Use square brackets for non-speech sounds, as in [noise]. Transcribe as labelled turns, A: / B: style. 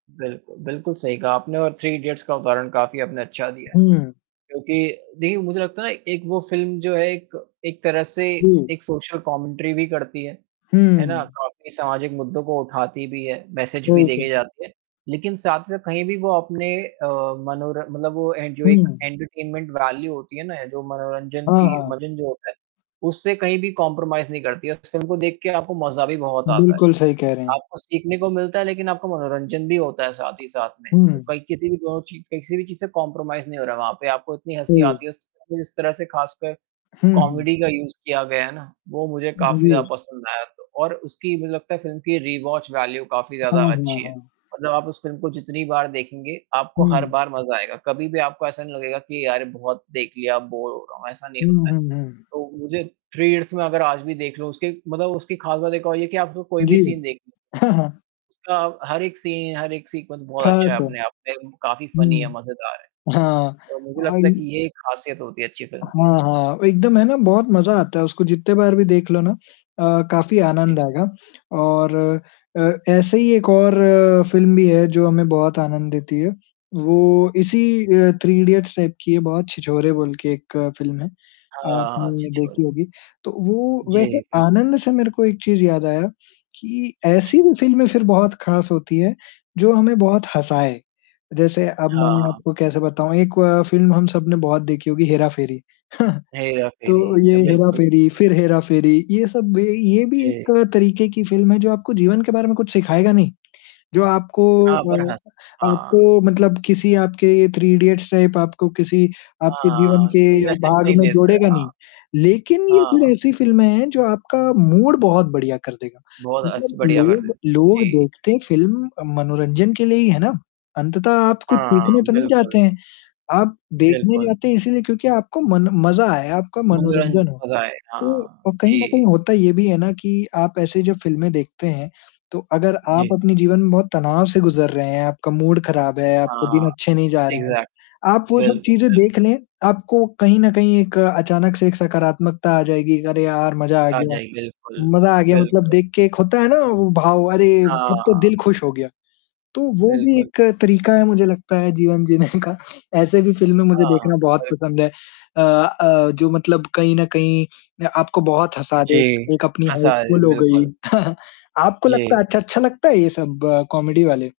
A: बिल्कुल, बिल्कुल सही कहा आपने और थ्री इडियट्स का उदाहरण काफ़ी आपने अच्छा दिया है
B: हुँ।
A: क्योंकि देखिए मुझे लगता है ना, एक वो फ़िल्म जो है एक एक तरह से
B: हुँ।
A: एक सोशल कॉमेंट्री भी करती है, है ना?
B: हुँ।
A: काफ़ी समाजिक मुद्दों को उठाती भी है, मैसेज़ भी
B: वही
A: देके
B: तो।
A: जाती है, लेकिन साथ-साथ कहीं भी वो अपने अ, मनोर मतलब वो ए जो एक
B: हुँ।
A: एंटरटेनमेंट वैल्यू होती है ना, जो मनोरंजन
B: हाँ,
A: की
B: हाँ।
A: मनोरंजन जो होता है उससे कहीं भी कॉम्प्रोमाइज़ नहीं करती है और उस फ़िल्म को देख के आपको मज़ा भी बहुत आता है,
B: बिल्कुल सही कह रहे हैं।
A: आपको सीखने को मिलता है लेकिन आपका मनोरंजन भी होता है साथ ही साथ में, तो
B: हुँ।
A: कहीं किसी भी दोनों ची किसी भी चीज़ से कॉम्प्रोमाइज़ नहीं हो रहा है वहाँ पे, आपको इतनी हँसी
B: हुँ।
A: आती है उस इस तरह से ख़ासकर
B: हुँ, हुँ।
A: कॉमेडी का यूज़ किया गया है ना, वो मुझे
B: उ,
A: काफ़ी ज़्यादा
B: जी।
A: पसंद आया और उसकी मुझे लगता है फ़िल्म की रीवॉच वैल्यू काफ़ी
B: हाँ,
A: ज़्यादा
B: हाँ,
A: अच्छी है,
B: हाँ।
A: मतलब आप उस फ़िल्म को जितनी बार देखेंगे, आपको हर
B: हुँ।
A: बार मज़ा आएगा, कभी-भी आपको ऐसा नहीं लगेगा कि यार ये बहुत देख लिया अब बोर हो रहा हूँ, ऐसा नहीं
B: हुँ,
A: होता है,
B: हुँ, हुँ।
A: तो मुझे थ्री इडियट्स मैं, अगर आज भी देख लूँ, उसके मतलब उसकी ख़ास बात एक और ये है कि आपको कोई भी
B: जी।
A: सीन देख
B: [chuckles]
A: उसका हर एक सी हर एक सीक्वन्स
B: था
A: बहुत अच्छा है,
B: तो
A: अपने आप में, काफ़ी फनी है,
B: हुँ।
A: मज़ेदार
B: हाँ,
A: है और मुझे
B: और
A: लगता है कि ये एक ख़ासियत होती है अच्छी फ़िल्म की।
B: हाँ, हाँ। एकदम है ना, बहुत मज़ा आता है, उसको जितने बार भी देख लो ना अ, काफ़ी
A: जी।
B: आनंद आएगा और अ, ऐसे ही एक और फ़िल्म भी है जो हमें बहुत आनंद देती है, वो इसी अ, थ्री इडियट्स टाइप की है बहुत, छिछोरे बोल के एक फ़िल्म है,
A: हाँ,
B: आपने
A: छिछोरे।
B: देखी होगी, तो वो वैसे
A: जी, बिल्क
B: आनंद से मेरे को एक चीज़ याद आया कि ऐसी
A: जी।
B: भी फ़िल्में फिर बहुत ख़ास होती हैं जो हमें बहुत हँसाए, जैसे अब मैं
A: हाँ।
B: आपको कैसे बताऊँ, एक फ़िल्म हम सबने बहुत देखी होगी, हेरा-फेरी, [chuckles] तो
A: हेरा-फेरी। अ,
B: ये
A: बिल्कुल,
B: हेरा-फेरी,
A: बिल्कुल।
B: फिर हेरा-फेरी, ये सब भी ये भी
A: जी।
B: एक तरीक़े की फ़िल्म हैं जो आपको जीवन के बारे में कुछ सिखाएगा नहीं, जो आपको
A: हाँ, पर
B: अ,
A: हँस हाँ।
B: आपको मतलब किसी आपके थ्री इडियट्स टाइप आपको किसी आपके जीवन
A: हाँ,
B: के
A: तो
B: अ,
A: मैसेज़
B: भाग
A: नहीं
B: में
A: देता है।
B: जोड़ेगा नहीं, लेकिन ये
A: हाँ।
B: फिर
A: हाँ।
B: ऐसी फ़िल्में हैं जो आपका मूड बहुत बढ़िया कर देगा।
A: बहुत अच्छ
B: मतलब
A: बढ़िया कर देती
B: लोग
A: है।
B: लोग
A: जी।
B: देखते फ़िल्म मनोरंजन के लिए ही हैं ना, अंततः आप कुछ
A: हाँ,
B: सीखने तो नहीं जाते
A: बिल्कुल।
B: हैं, आप देखने
A: बिल्कुल।
B: जाते हैं इसीलिए क्योंकि आपको मन मज़ा आए, आपका
A: मनोरन
B: मनोरंजन हो,
A: मज़ा आए।
B: तो
A: हाँ,
B: अ, कहीं न
A: जी।
B: कहीं होता ये भी है ना कि, आप ऐसे जो फ़िल्में देखते हैं, तो अगर आप
A: जी।
B: अपने जीवन में बहुत तनाव से गुज़र रहे हैं, आपका मूड ख़राब है, आपके
A: हाँ,
B: दिन अच्छे नहीं जा रहे हैं,
A: एक्जैक्ट
B: आप वो सब
A: बिल्कुल,
B: चीज़ें
A: बिल्कुल।
B: देख लें, आपको कहीं न कहीं एक अचानक से एक सकारात्मकता आ जाएगी, अरे यार मज़ा आ
A: आ
B: गया,
A: जाई बिल्कुल,
B: मज़ा आ गया, मतलब
A: बिल्कुल।
B: देख के एक होता है ना, वो भाव अरे! अब तो
A: हाँ।
B: दिल खुश हो गया, तो वो भी
A: बिल्कुल।
B: एक तरीक़ा है मुझे लगता है जीवन जीने का [chuckles] ऐसे भी फ़िल्में मुझे
A: हाँ,
B: देखना बहुत
A: बिल्कुल।
B: पसंद है अ अ, जो मतलब कहीं न कहीं अ, आपको बहुत हँसा दें,
A: जी,
B: एक अपनी हाउस
A: हँसाए।
B: फुल हो गई,
A: बिल्कुल।
B: [chuckles] आपको लगता
A: जी।
B: है अच्छा, अच्छा लगता है ये सब कॉमेडी वाले?